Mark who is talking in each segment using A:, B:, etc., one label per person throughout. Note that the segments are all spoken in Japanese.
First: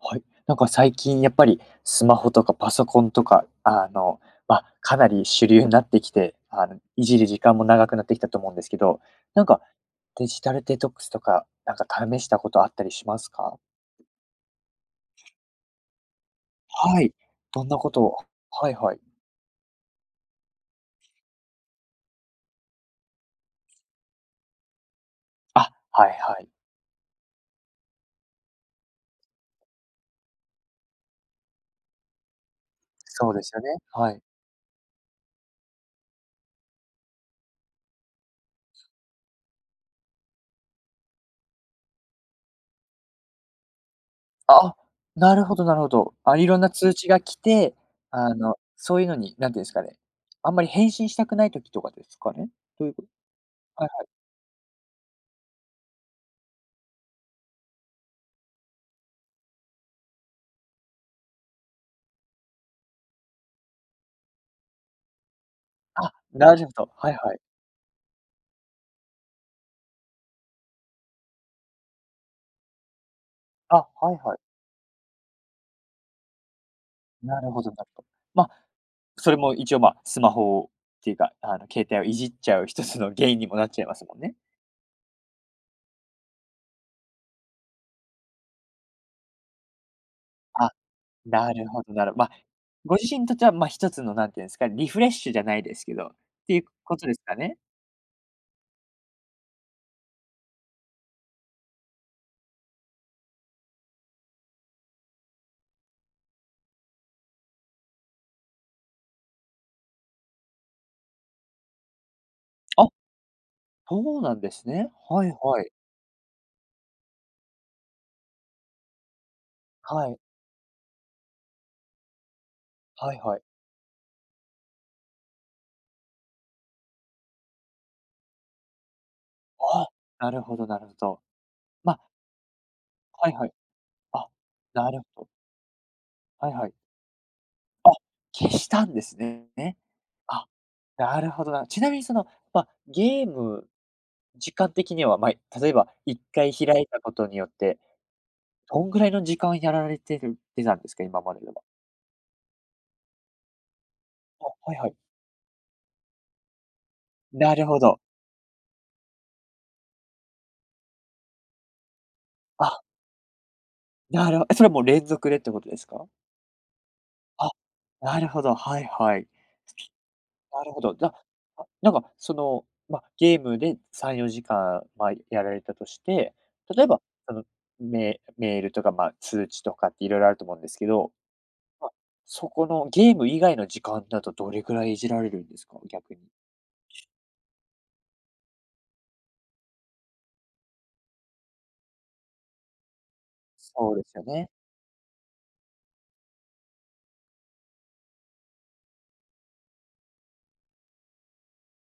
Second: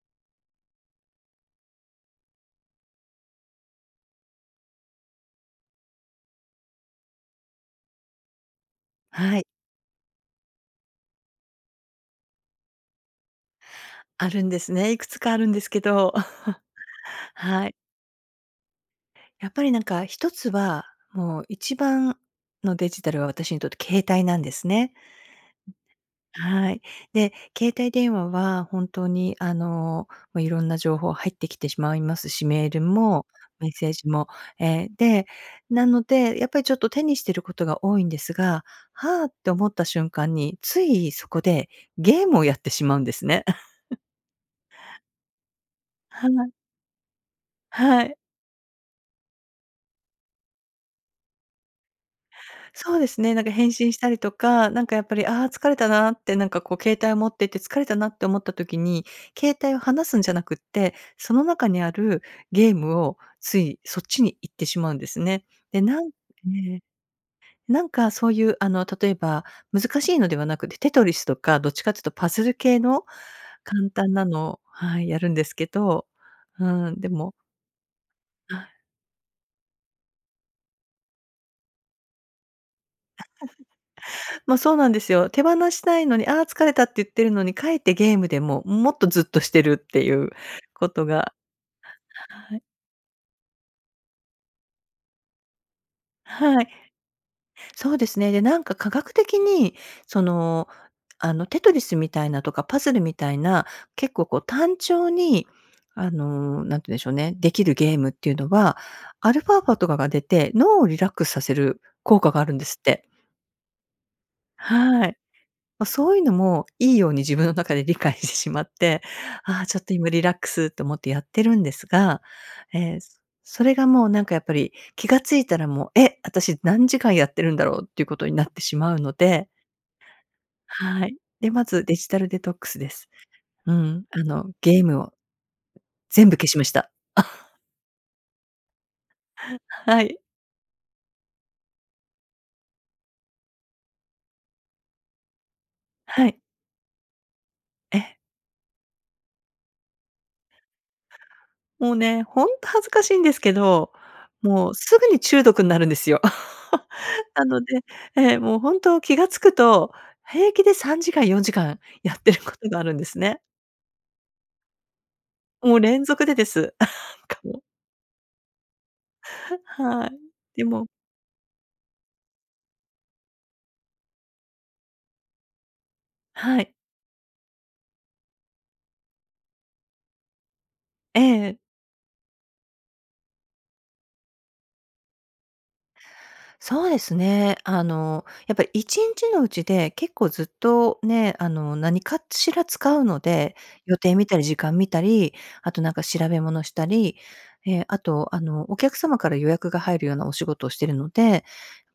A: はい、なんか最近やっぱり、スマホとかパソコンとか、あの、ま、かなり主流になってきて、あの、いじる時間も長くなってきたと思うんですけど、
B: は
A: な
B: い。
A: んか、デジタルデトックスとか、なんか試したことあったりしますか？
B: あるんですね。いくつかあるんですけど。
A: はい。ど
B: は
A: ん
B: い。
A: なことを？はいはい。
B: やっぱりなんか、1つは、もう一番のデジタルは私にとって携帯なんですね。
A: あ、はいはい。
B: はい。で、携帯電話は、本当に、あの、ま、いろんな情報入ってきてしまいますし、メールも、
A: そうですよ
B: メ
A: ね。
B: ッセージ
A: はい。
B: も。え、で、なので、やっぱりちょっと手にしてることが多いんですが「はあ」って思った瞬間に、ついそこでゲームをやってしまうんですね。
A: あ、なるほどなるほど。
B: は
A: あ、
B: あ。
A: 色んな通知が来て、
B: はい。
A: あの、そういうのに、何て言うんですかね、あんまり返信したくない時とかですかね？という
B: そう
A: と
B: ですね、なんか返
A: はい
B: 信し
A: はい。
B: たりとか、なんかやっぱり、ああ、疲れたなってなんかこう携帯を持ってて疲れたなって思った時に、携帯を放すんじゃなくって、その中にあるゲームをついそっちに行ってしまうんですね。で、なん
A: あ、なるほ
B: ええ。
A: と、はいはい。
B: なんかそういうあの例えば難しいのではなくて、テトリスとかどっちかっつうとパズル系の
A: あ、
B: 簡
A: は
B: 単
A: い
B: な
A: はい。
B: の、はい、やるんですけど。うん。でも
A: なるほどなるほど。ま、
B: はい。
A: それも一応、ま、スマホっていうかあの携帯をいじっちゃう一つの原因にもなっちゃいますもんね。
B: ま、そうなんですよ。手放したいのに「ああ、疲れた」って言ってるのに、かえってゲームでもう、もっとずっとしてるっていう
A: あ、
B: ことが
A: なるほどなるほど。ま、
B: はい。
A: ご自身にとっては、ま、1つのなんて言うんですか、リフレッシュじゃないですけど、てい
B: は
A: う
B: い。
A: ことですかね？
B: そうですね。で、なんか科学的にその、あのテトリスみたいなとか、パズルみたいな、結構こう単調に、あの、何て言うんでしょうね、できるゲームっていうのは、アルファ波とかが出て、脳をリラックスさせる効果があるんですっ
A: あ、
B: て。
A: そうなんですね。
B: はい。
A: はいはい。
B: ま、そういうのもいいように自分の中で理解してしまって、「ああ、ちょっと
A: は
B: 今
A: い。
B: リラックス」って思ってやってるんですが、え、
A: はいはい。
B: それがもうなんかやっぱり気が付いたらもう「え、私何時間やってるんだろう」っていうことになってしまうので
A: ああ、なるほどなるほ
B: はい。
A: ど。
B: で、まずデ
A: ま
B: ジタルデトックスです。
A: はいはい。
B: うん、あ
A: あ、
B: の、ゲー
A: な
B: ム
A: る
B: を
A: ほど。
B: 全部消
A: はい
B: しま
A: は
B: し
A: い。
B: た。
A: あ、消したんですねね。
B: はい。
A: あ、なるほどな。ちなみにその、ま、ゲーム、時間的にはまい例えば一
B: はい。
A: 回開いたことによって、
B: え。
A: どんぐらいの時間をやられてるてなんですか？今まででは。
B: もうね、ほんと恥ずかしいんですけど、
A: あ、
B: もう
A: はいはい。
B: すぐに中毒んなるんですよ。な
A: な
B: の
A: るほ
B: で
A: ど。
B: ええ、もう本当気が付くと、平気で3時間、4時間やってることが
A: あ。
B: あるんですね。
A: なるほそれはもう連続でってこと
B: も
A: で
B: う
A: す
B: 連
A: か？
B: 続でです。か
A: あ、
B: もう。
A: なるほど。はいはい。
B: はい、
A: な
B: で
A: るほ
B: も
A: ど。じゃ、あ、なんかその、ま、ゲームで3、4時間ま、やられたとして、
B: はい。
A: 例えば、そのメメールとかま通知とかって色々あると思うんですけど。
B: ええええ。
A: ま、そこのゲーム以外の時間だとどれくらいいじられるんですか？逆に。
B: そうですね。あの、やっぱり、1日のうちで、結構ずっとね、あの、何かしら使うので、
A: そ
B: 予
A: うで
B: 定
A: すよ
B: 見たり
A: ね。
B: 時間見たり、あと、なんか調べ物したり、え、あと、あの、お客様から予約が入るようなお仕事をしてるので、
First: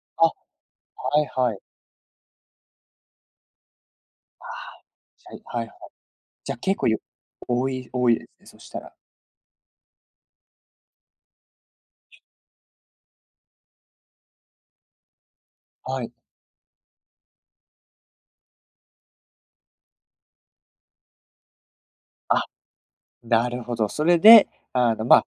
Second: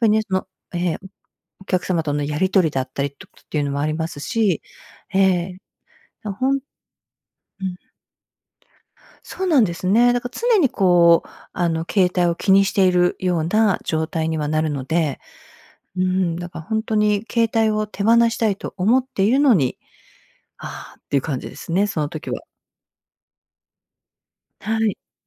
B: やっぱりね、
A: あ、
B: そのええ、
A: はいはい。
B: お客様とのやり取りだったりとと、ていうのもあります
A: あ、
B: し、え
A: じゃ、い
B: え、
A: はいはい。
B: だ
A: じ
B: ほ
A: ゃ
B: ん
A: 結構ゆ
B: う
A: 多
B: ん。
A: い多いでそしたら。
B: そうなんですね。だか常にこう、あの、携帯を気にしているような状態にはなるので、う
A: はい。
B: ん、だからほんとに携帯を手放したいと思っているのに、ああっていう感じですね、その時
A: あ、
B: は。
A: なるほど。それで、
B: は
A: あ
B: い。
A: の、ま、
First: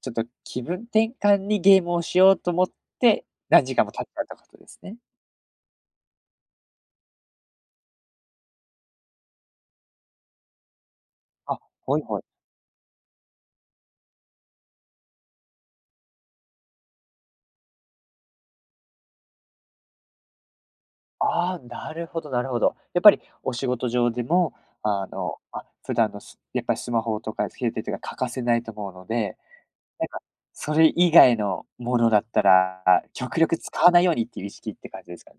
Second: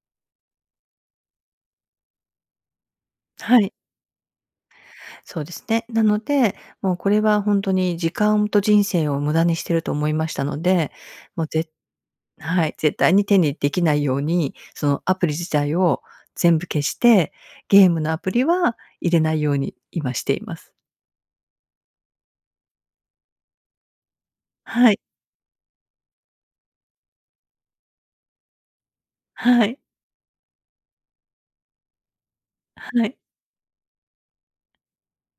A: ちょっと気分転換にゲームをしようと思って、
B: は
A: 何
B: い。
A: 時間も経ったとことですね。
B: そうですね。なので、もうこれはほんとに、時間と人生を無駄にしてると思いましたので、もう、
A: あ、
B: ぜ
A: はいはい。
B: はい、絶対に手にできないように、その、アプリ自体を全部消して、ゲームのアプリは入れないように今しています。
A: ああ、なるほどなるほど。やっぱりお仕事上でも、
B: はい。
A: あの、ま、普段のすやっぱりスマホとか携帯とか欠かせないと思うので、
B: はい。
A: なんかそれ以外のものだったら、
B: はい。
A: 極力使わないようにっていう意識って感じですか。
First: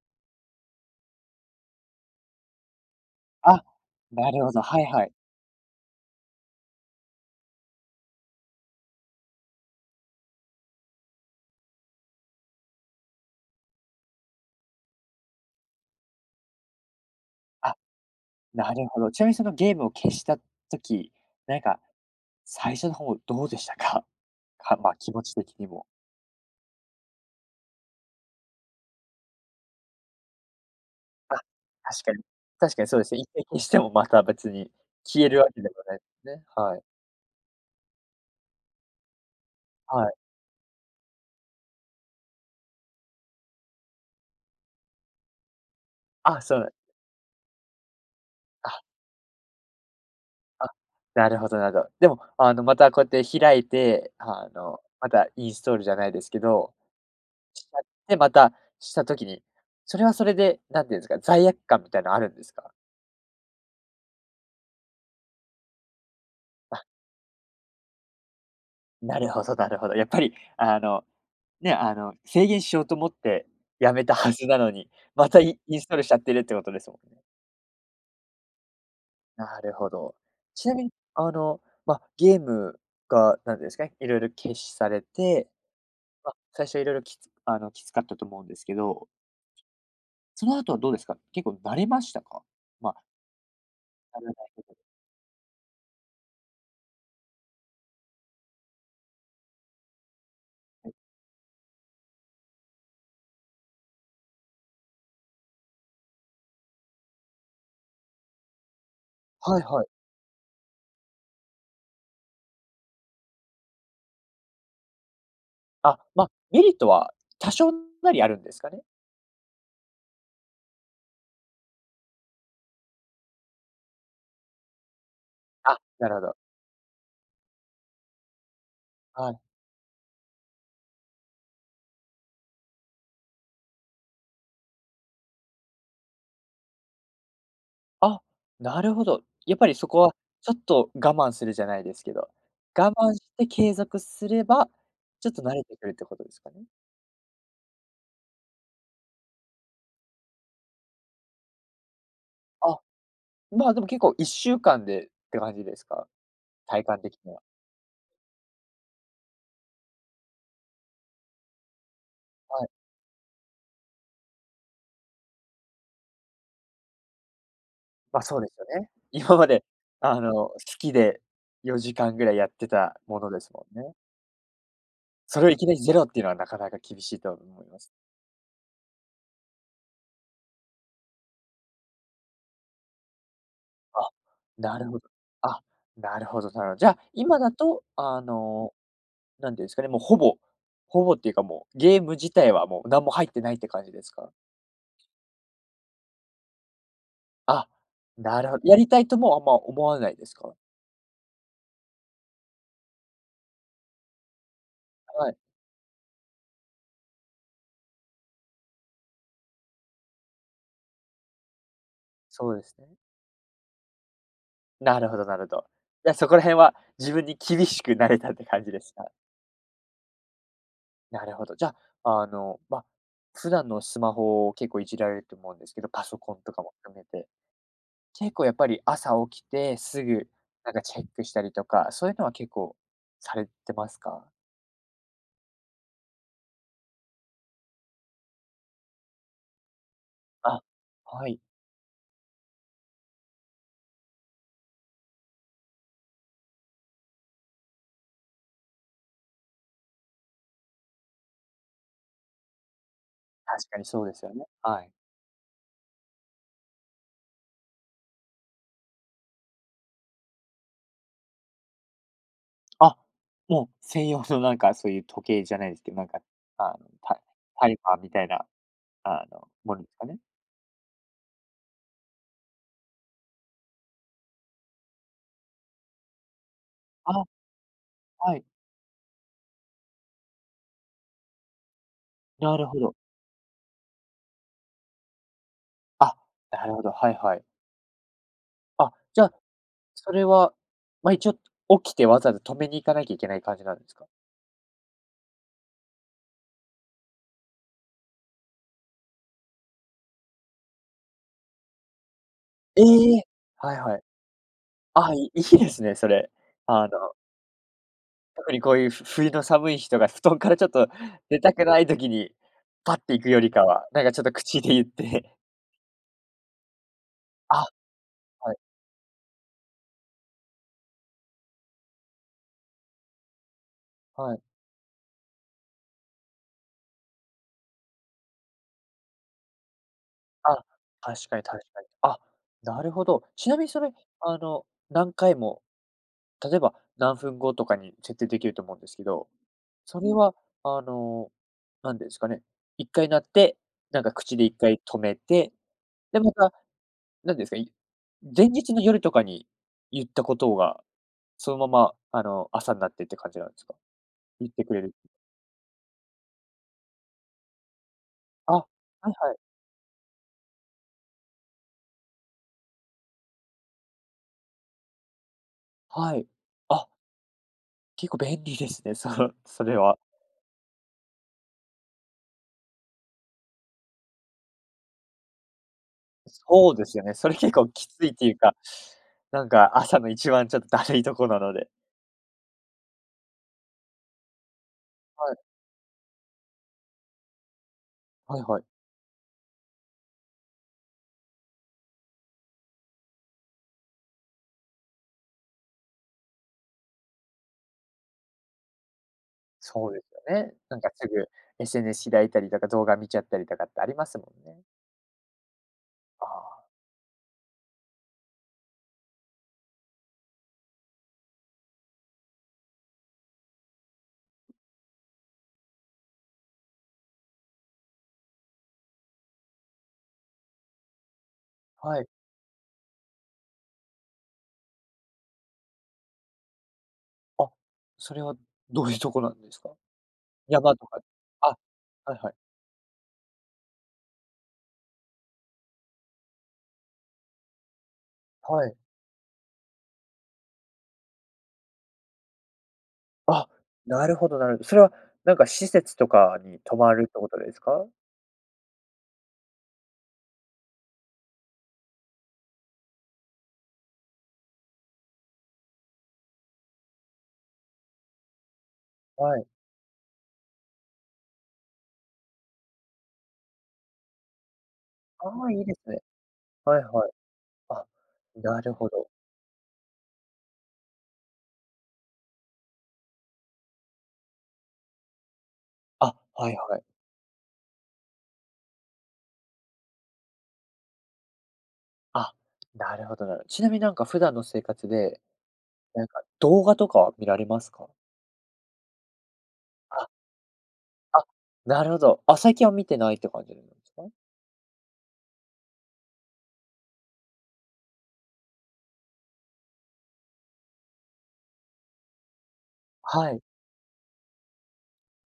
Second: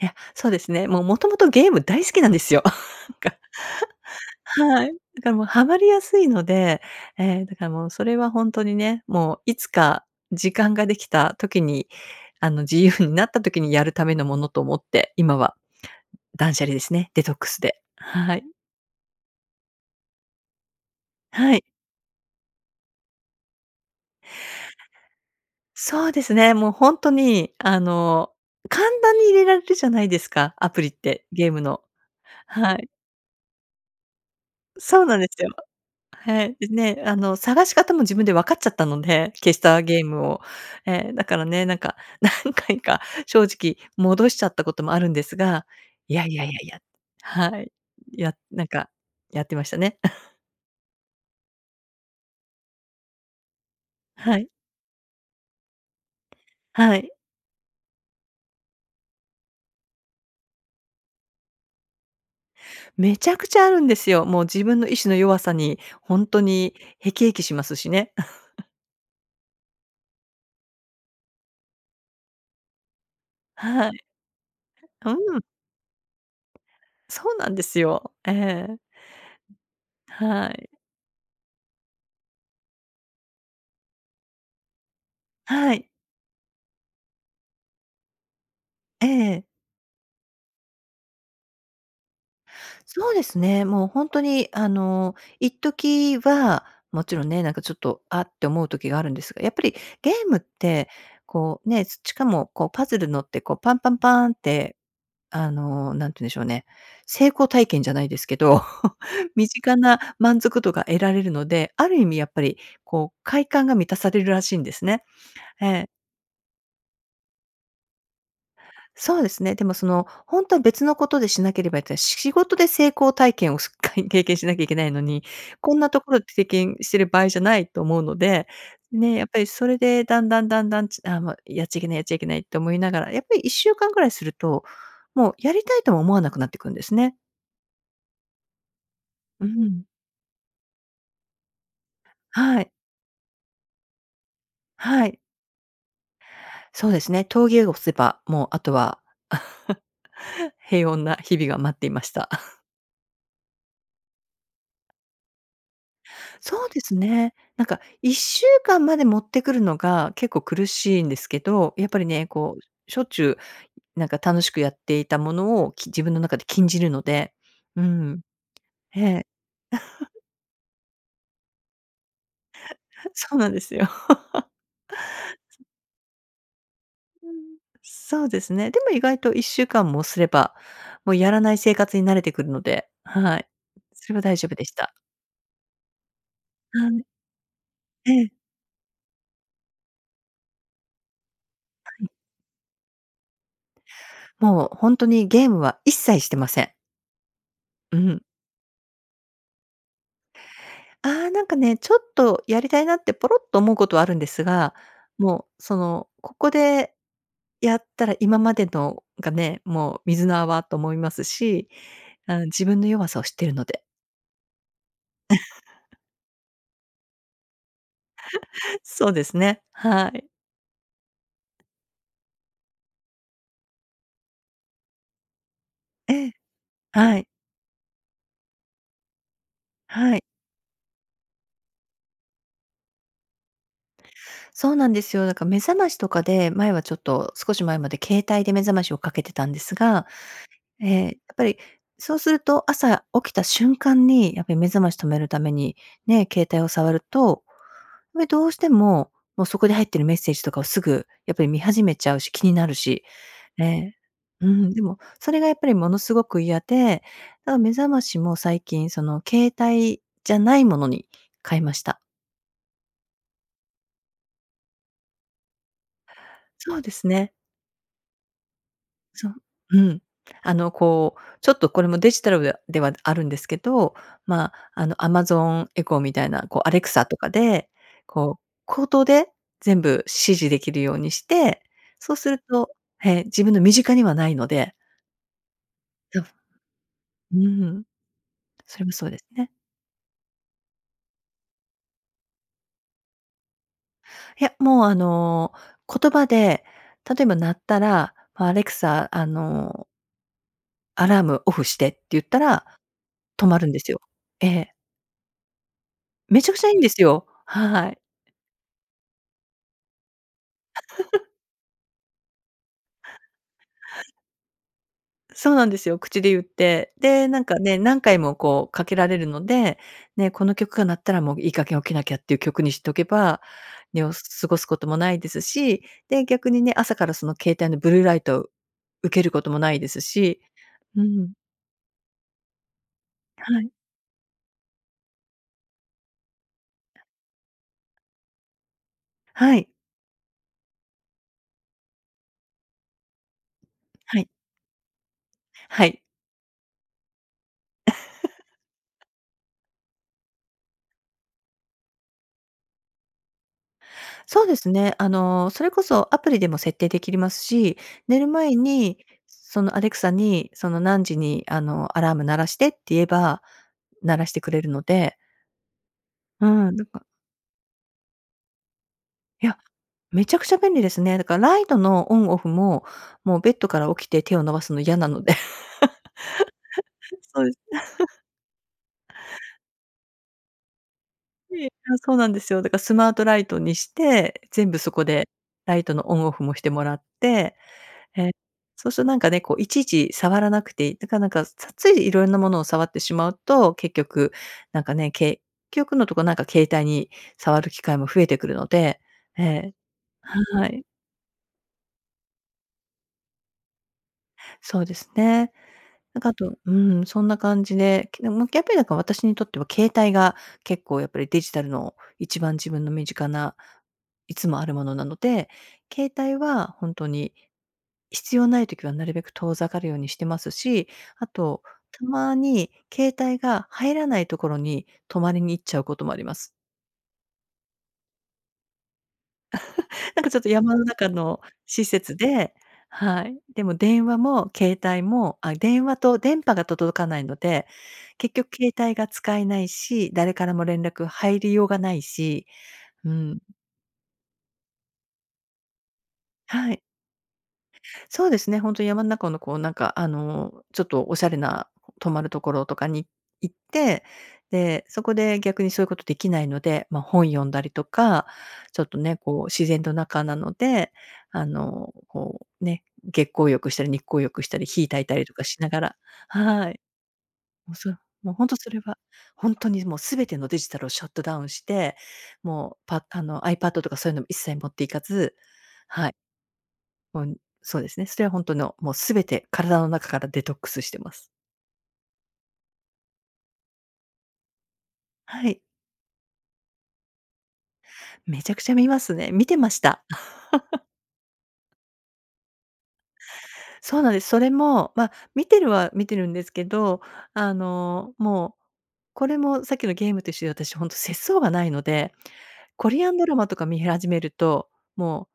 B: いや、そうですね、もうもともとゲーム大好きなんですよ。なんか
A: あ、なるほど。は
B: は
A: い
B: い、
A: はい。
B: だからもうハマりやすいので、ええ、だからもうそれはほんとにね、もういつか時間ができた時に、あの、自由になった時にやるためのものと思って、今は断捨離ですね。デトックス
A: あ、
B: で。はい。
A: なるほど。ちなみにそのゲームを消した時、
B: は
A: な
B: い。
A: んか最初の方どうでしたか？はま、気持ち的にも。
B: そうですね、もうほんとに、あの、簡単に入れられるじゃないですか、アプリって、
A: あ、
B: ゲームの。
A: 確かに、確
B: は
A: か
B: い。
A: にそうですね。一回消してもまた別に
B: そうなん
A: 消
B: で
A: える
B: す
A: わ
B: よ。
A: けでもないですね。
B: へい。で
A: はい。
B: ね、あの、探し方も自分で分かっちゃったので、消したゲ
A: は
B: ー
A: い。
B: ムを。ええ、だからね、なんか何回か正直戻しちゃったこともあるんですが、いやい
A: あ、
B: やい
A: そ
B: や
A: う
B: い
A: なん
B: や、はい、や、なん
A: あ。
B: かやってましたね。
A: あ、なるほどなるほど。でも、あの、またこうやって開いて、
B: はい。
A: あの、またインストールじゃないですけど、
B: はい。
A: しちゃって、また、した時に、それはそれで何て言うんですか、罪悪感みたいなのあるんですか？
B: めちゃくちゃあるんですよ。もう自分の意志の弱さに、ほんとに
A: あ。
B: 辟易しますしね。
A: なるほどなるほど。やっぱりあの、ね、あの、制限しようと思って
B: はい。
A: 辞めたはずなの に、ま
B: うん。
A: たイインストールしちゃってるってことですもんね。
B: そうなんですよ。ええ。
A: なるほど。
B: はい。
A: ちなみにあの、ま、ゲームが、なんですかね、色々禁止されて、
B: はい。
A: ま、最初色々きつあのきつかったと思うんですけ
B: え
A: ど。
B: え。
A: その後はどうですか？結構慣れましたか？ま
B: そうですね、もうほんと
A: やらな
B: に
A: いこ
B: あ
A: とに。
B: の、一時は、勿論ね、なんかちょっと、あって思う時があるんですが、やっぱりゲームって、こう、ね、すちかもこう、パズルのってこう、パンパンパンって、あの、何て言うんでしょうね、成功体験じゃないですけど、身
A: はい
B: 近
A: はい。
B: な満足度が得られるので、ある意味やっぱりこう、快感が満たされるらしいんですね。ええ。
A: あ、ま、メリットは多少なりあるんですかね。
B: そうですね。でも、その、ほんとは別の事でしなければいて、し仕事で成功体験をすっか経験しなきゃいけないのに、こん
A: あ、
B: なと
A: な
B: こ
A: る
B: ろ
A: ほど。
B: 経験してる場合じゃないと思うので、ね、やっ
A: はい。
B: ぱりそれで、段々段々ちあ、ま、やっちゃいけない、やっちゃいけないって思いながら、やっぱり1週間ぐらいすると、もう、やりたいとも思わなくなってくるんですね。
A: あ、なるほど。
B: う
A: やっぱり
B: ん。
A: そこは、ちょっと我慢するじゃないですけど。
B: はい。
A: 我慢して継続すれば、
B: はい。
A: ちょっと慣れてくるってことですかね？
B: そうですね。峠を伏せば、もうあとは、平穏な日々が待っていました。
A: あ、まあでも結構1週間でって感じですか？
B: そうで
A: 体
B: す
A: 感的に
B: ね。
A: は。
B: なんか、1週間まで持ってくるのが結構苦しいんですけど。やっぱりね、こ
A: はい。
B: う、しょっちゅうなんか楽しくやっていたものを、き自分の中で禁じるので、うーん。
A: ま、そうですよね。
B: へえ。
A: 今まであ の、好きで4時間ぐらい、やってた もの
B: そう
A: で
B: な
A: す
B: んで
A: も
B: す
A: ん
B: よ。
A: ね。それをいきなりゼロってのは、なかなか厳しい
B: うー
A: と
B: ん。
A: 思います。
B: そうですね。でも意外と1週間もすれば、もうやらない生活に慣れてくるので。はい、
A: あ、
B: それは大丈夫でし
A: なる
B: た。
A: ほど。あ、なるほどなるほど。じ
B: は
A: ゃ、
B: い。
A: 今だと、
B: え
A: あ
B: え。
A: の、なんて言うんすかね、もうほぼほぼっていうか、もう、
B: は
A: ゲー
B: い。
A: ム自体はもうなんも入ってないって感じですか？
B: もうほんとにゲームは、一切してません。
A: あ、
B: うん。
A: なるほど、やりたいともあんま思わないですか？
B: あ、なんかね、ちょっとやりたいなって、ポロッと思うことはあるんですが、
A: はい。
B: もうその、ここでやったら今までのがね、もう、水の泡と思いますし、あの、
A: そうで
B: 自
A: す
B: 分の
A: ね。
B: 弱さを知ってるので。
A: なるほどなるほど。じゃ、そこら辺は自分に厳しくなれたって感じ ですか？
B: そうですね、はい。
A: なるほど、じゃあ、あの、ま、普段のスマホを結構いじられると思うんですけど、パソ
B: ええ、
A: コンとかも含め
B: はい。
A: て。結構やっぱり朝起きてす
B: はい。
A: ぐ、なんかチェックしたりとか、そういうのは結構されてますか？
B: そうなんですよ。だから目覚ましとかで、前はちょっと、少し前まで携帯で目覚ましをかけてたんですが、
A: あ、
B: ええ、やっ
A: はい。
B: ぱり、そうすると朝起きた瞬間に、やっぱり目覚まし止めるために、ね、携帯を触ると、これどうしても、もうそこで入ってるメッセージとかをすぐやっぱり見始めちゃうし、気になるし、え
A: 確かに
B: え
A: そうですよね。
B: うん、で
A: はい。
B: も、それがやっぱりものすごく嫌で、な、目覚ましも最近その、携帯じゃないものに変えました。
A: あ、もう専用のなんか、そういう時計じゃないですけど、なんか、あ
B: そ
A: の、
B: うです
A: タ
B: ね。
A: タイマーみたいな、あ
B: そう、
A: の、も
B: う
A: のす
B: ん、
A: かね。
B: あの、こう、ちょっとこれもデジタルウェアではあるんですけど、まあ、あの、Amazon Echo みたいな、こう Alexa と
A: あ、
B: かで、こ
A: は
B: う
A: い。
B: 口頭で全部指示できるようにして、そうする
A: なる
B: と
A: ほど。
B: へえ、自分の身近にはないので
A: あ、
B: ぞふ、
A: なるほど。はいは
B: う
A: い。
B: ん。それ
A: あ、
B: もそうで
A: じゃ
B: す
A: あ、
B: ね。
A: それはまあ、一応起きて、わざわざ止めに行かなきゃいけない感じなんですか？
B: いや、もうあの言葉で、例えば鳴ったら、「あ、アレクサ、あの」「アラームオフして」って言ったら、
A: ええ。
B: 止まるん
A: はい
B: です
A: は
B: よ。
A: い。
B: ええ。
A: あ、いいいですね、それ。
B: めちゃくちゃいいん
A: あ
B: です
A: の
B: よ、はい。
A: 特に、こういうふ冬の寒い日とか布団からちょっと 出たくない時に、パッて行くよりかは、なんか、ちょっと口で言って。
B: そうなんですよ、口でゆって、で、なんか
A: あ、
B: ね、何回も
A: はい。
B: こう、かけられるので、ね、この曲が鳴ったら、もういい加減起きなきゃっていう曲にしとけば、ね、お
A: はい。
B: 過ごすこともないですし、で、逆にね、朝からその携帯のブルーライトを受けることもないですし、
A: あ、
B: う
A: 確
B: ん。
A: かに確かに。あ、なるほど。ちな
B: は
A: み
B: い。
A: にそれ、あの何回も、例えば何分後とかに設定できると思うんですけど、
B: はい。
A: それはあの、何て言うんすかね、1回鳴って、なんか、
B: はい。
A: 口で1回止めて、
B: はい。
A: で、また、なんですか、い 前日の夜とかに言ったことが、そのまま、あの朝んなってって感じなんですか？
B: そう
A: 言っ
B: で
A: て
B: す
A: くれ
B: ね。
A: る。
B: あの、それこそアプリでも設定できりますし、寝る
A: あ、
B: 前
A: は
B: に、
A: いはい。
B: そのアレクサに、その「何時にあの、アラーム鳴らして」って言えば、鳴らしてくれるので。
A: はい、
B: うん、なん
A: あ
B: か
A: 結構便利ですね、その、
B: いや、
A: それは。
B: めちゃくちゃ便利ですね。だからライトのオンオフも、もうベッドから起きて手を伸ばすの嫌なので。
A: そうですよね。それ、
B: そう
A: 結
B: です。
A: 構きついっていうか、なんか、朝の一番ちょっと怠いとこなの
B: い
A: で。
B: え、あ、そうなんですよ。だか、スマートライトにして、全部そこで、
A: はい。
B: ライトのオンオフもしてもらって、え、
A: はいはい。
B: そうするとなんかね、こう、いちいち触らなくていい、だから、なんか、つつい色んな物を触ってしまうと、結局なんかね、結局のとこ、なんか携帯に触る機会も増えてくるので、ええ、
A: そうですよね。
B: は
A: なん
B: い。
A: かすぐ SNS 開いたりとか、動画見ちゃったりとかってありますもんね。
B: そうですね。なん
A: あ
B: かあと、
A: あ。
B: うん、そんな感じで、けでも、やっぱりだから、私にとっては携帯が結構やっぱり、デジタルの一番自分の身近ないつもある物なので、携帯は本当に必要ない時はなるべく遠ざかるようにしてますし、あと
A: は
B: た
A: い。
B: まに、携帯が入らない所に泊まりに行っちゃうこともあります。
A: あ、それはどういうとこなんですか？
B: なんかちょっと山
A: 山
B: の
A: とか、
B: 中の
A: あ、
B: 施
A: は
B: 設
A: いはい。
B: で、はい。でも電話も携帯も、あ、電話と電波が届かないので、結局
A: は
B: 携
A: い。
B: 帯が使えないし、誰からも連絡入りようがないし、うん。
A: あ、なるほどなるほど。それはなんか施設とかに
B: は
A: 泊
B: い。
A: まるってことですか？
B: そうですね、本当に山の中のこうなんか、あの、ちょっとおしゃれな泊まるところとかに行って、で、そこで逆にそういうことできないので、ま、本読んだりとか、ちょっとね、
A: は
B: こう
A: い。
B: 自然と中なので、あの、こう、ね、月光浴したり日光浴したり火焚いたり
A: あ
B: とか
A: あ、
B: し
A: いい
B: な
A: で
B: が
A: す
B: ら、
A: ね。
B: は
A: は
B: い。
A: いはい。
B: もう
A: あ、
B: そう、もう本当
A: な
B: そ
A: る
B: れ
A: ほ
B: は
A: ど。
B: 本当にもう全てのデジタルをシャットダウンして、もうパあのアイパッドとかそういうのも一切持って行かず、はい。
A: あ、はいはい。
B: もう、ん、そうですね。それは本当のもう全て体の中からデトックスしてます。
A: あ、なるほどなるほど。ちなみになんか普段の生活で、
B: はい。
A: なんか、動画とかは見られますか？
B: めちゃくちゃ見ますね。見てました。
A: あ。あ、なるほど。あ、最近は見てないって感じなんです
B: そう
A: か？
B: なんです。それも、ま、見てるは見てるんですけど、あの、もう、これもさっきのゲームと一緒で私本当節想がないので、コリアンド
A: は
B: ラ
A: い。
B: マとか見始めると、も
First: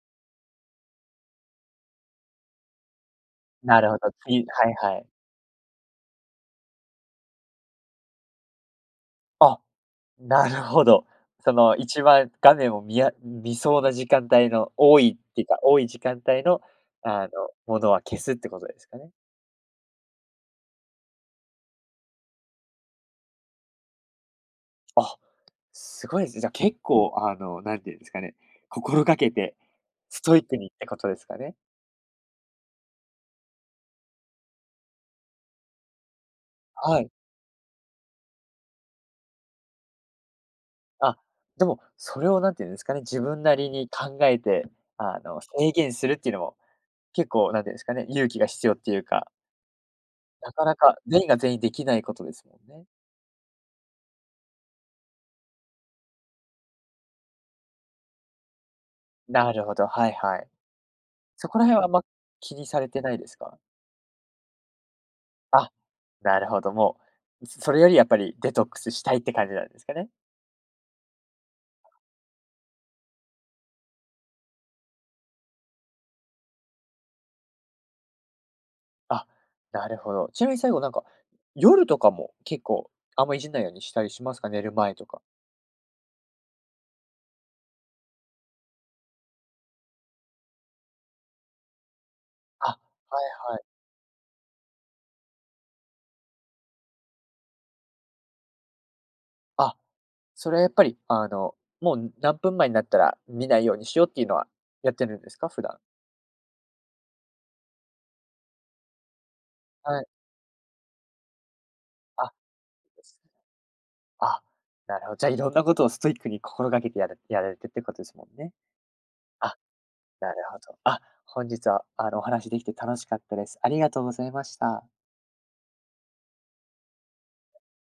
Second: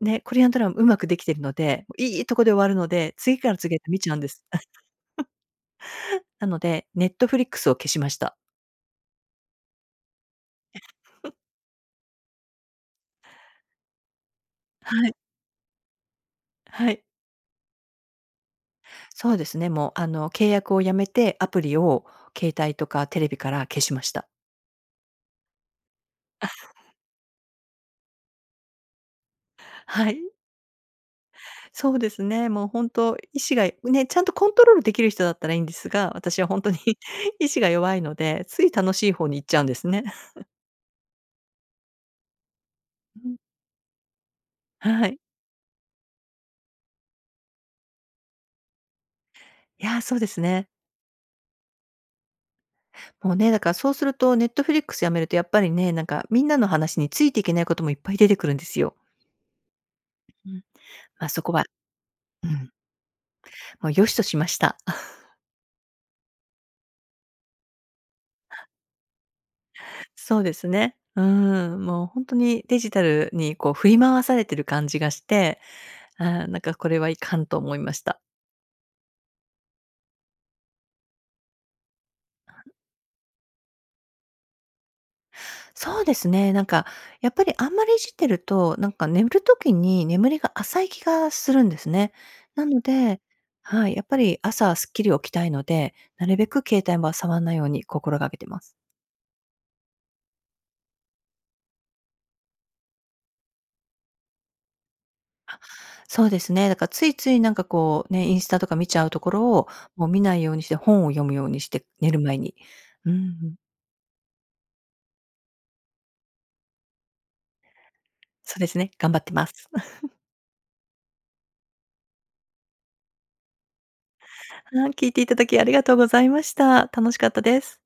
B: う、ね、コリアンドラマうまくできてるので、いいとこで終わるので、次から次へ
A: な
B: と
A: るほ
B: 見ち
A: ど。
B: ゃうんで
A: 次、
B: す。
A: はいはい。
B: なので、ネットフリックスを消しました。
A: あ、なるほど。その、一番画面をみや見そうな時間帯の
B: は
A: 多
B: い。
A: いってか、多い時間帯の、
B: はい。
A: あの、ものは消すって事ですかね？
B: そうですね、もうあの契約をやめて、アプリを携帯とかテレビから消しました。
A: あ、すごいですね。じゃ、
B: あ
A: 結構、あの、何て言うんですかね、心掛けて
B: は
A: ス
B: い。
A: トイックにってことですかね？
B: そうですね。もうほんと意志がいね、ちゃんとコントロールできる人だったらいいんですが、私はほんとに
A: はい。
B: 意志が弱いので、つい楽しい方に行っちゃうんですね。
A: あ、でも、それを何て言うんですかね、自
B: うん。
A: 分なりに考えて、
B: はい。
A: あの制限するっていうのも、結構何て言うんですかね、勇気が必要っていうか
B: いや、そうです
A: なか
B: ね。
A: なか、全員が全員出来ないことですもんね。
B: もうね、だからそうすると Netflix 辞めるとやっぱりね、なんかみんなの話についてけないこともいっぱい出てくるんですよ。
A: なるほど、はいはい。
B: うん。ま、そ
A: そ
B: こ
A: こ
B: は
A: ら辺はあんま
B: う
A: 気に
B: ん。
A: されてないですか？
B: もう、良しとしました。
A: あ、なるほど。もう、それよりやっぱりデトックスしたいって感じなんですかね？
B: そうですね。うーん、もう本当にデジタルにこう振り回されてる感じがして、あ、なんかこれはいかんと思いました。
A: あ、なるほど。ちなみに最後なんか、夜とかも結構、あんまいじんないようにしたりしますか？寝る前とか。
B: そうですね、なんか、やっぱりあんまりいじってると、なんか眠る時に眠りが浅い気がするんですね。な
A: あ、
B: ので、
A: はいはい。
B: はい、やっぱり朝すっきり起きたいので、なるべく携帯、ま、触んないように心がけてます。
A: あ、それはやっぱり、あのもう何分前になったら見ないようにしようっていうのはやってるんですか？
B: あ、
A: 普段。
B: そうですね。だからついついなんかこうね、インスタとか見ちゃうところを
A: はい。
B: もう見ないようにして、本を読むようにして、寝る
A: あ、
B: 前に。うー
A: そし
B: ん。
A: あ、なるほど。じゃあ色んなことをストイックに心がけてやるやられてるってことですもんね。
B: そうですね、頑張ってま
A: あ、
B: す。
A: なるほど。あ、本日はあのお話できて楽しかったです。ありがとうございました。
B: はい。聞いていただきありがとうございました。楽しかったです。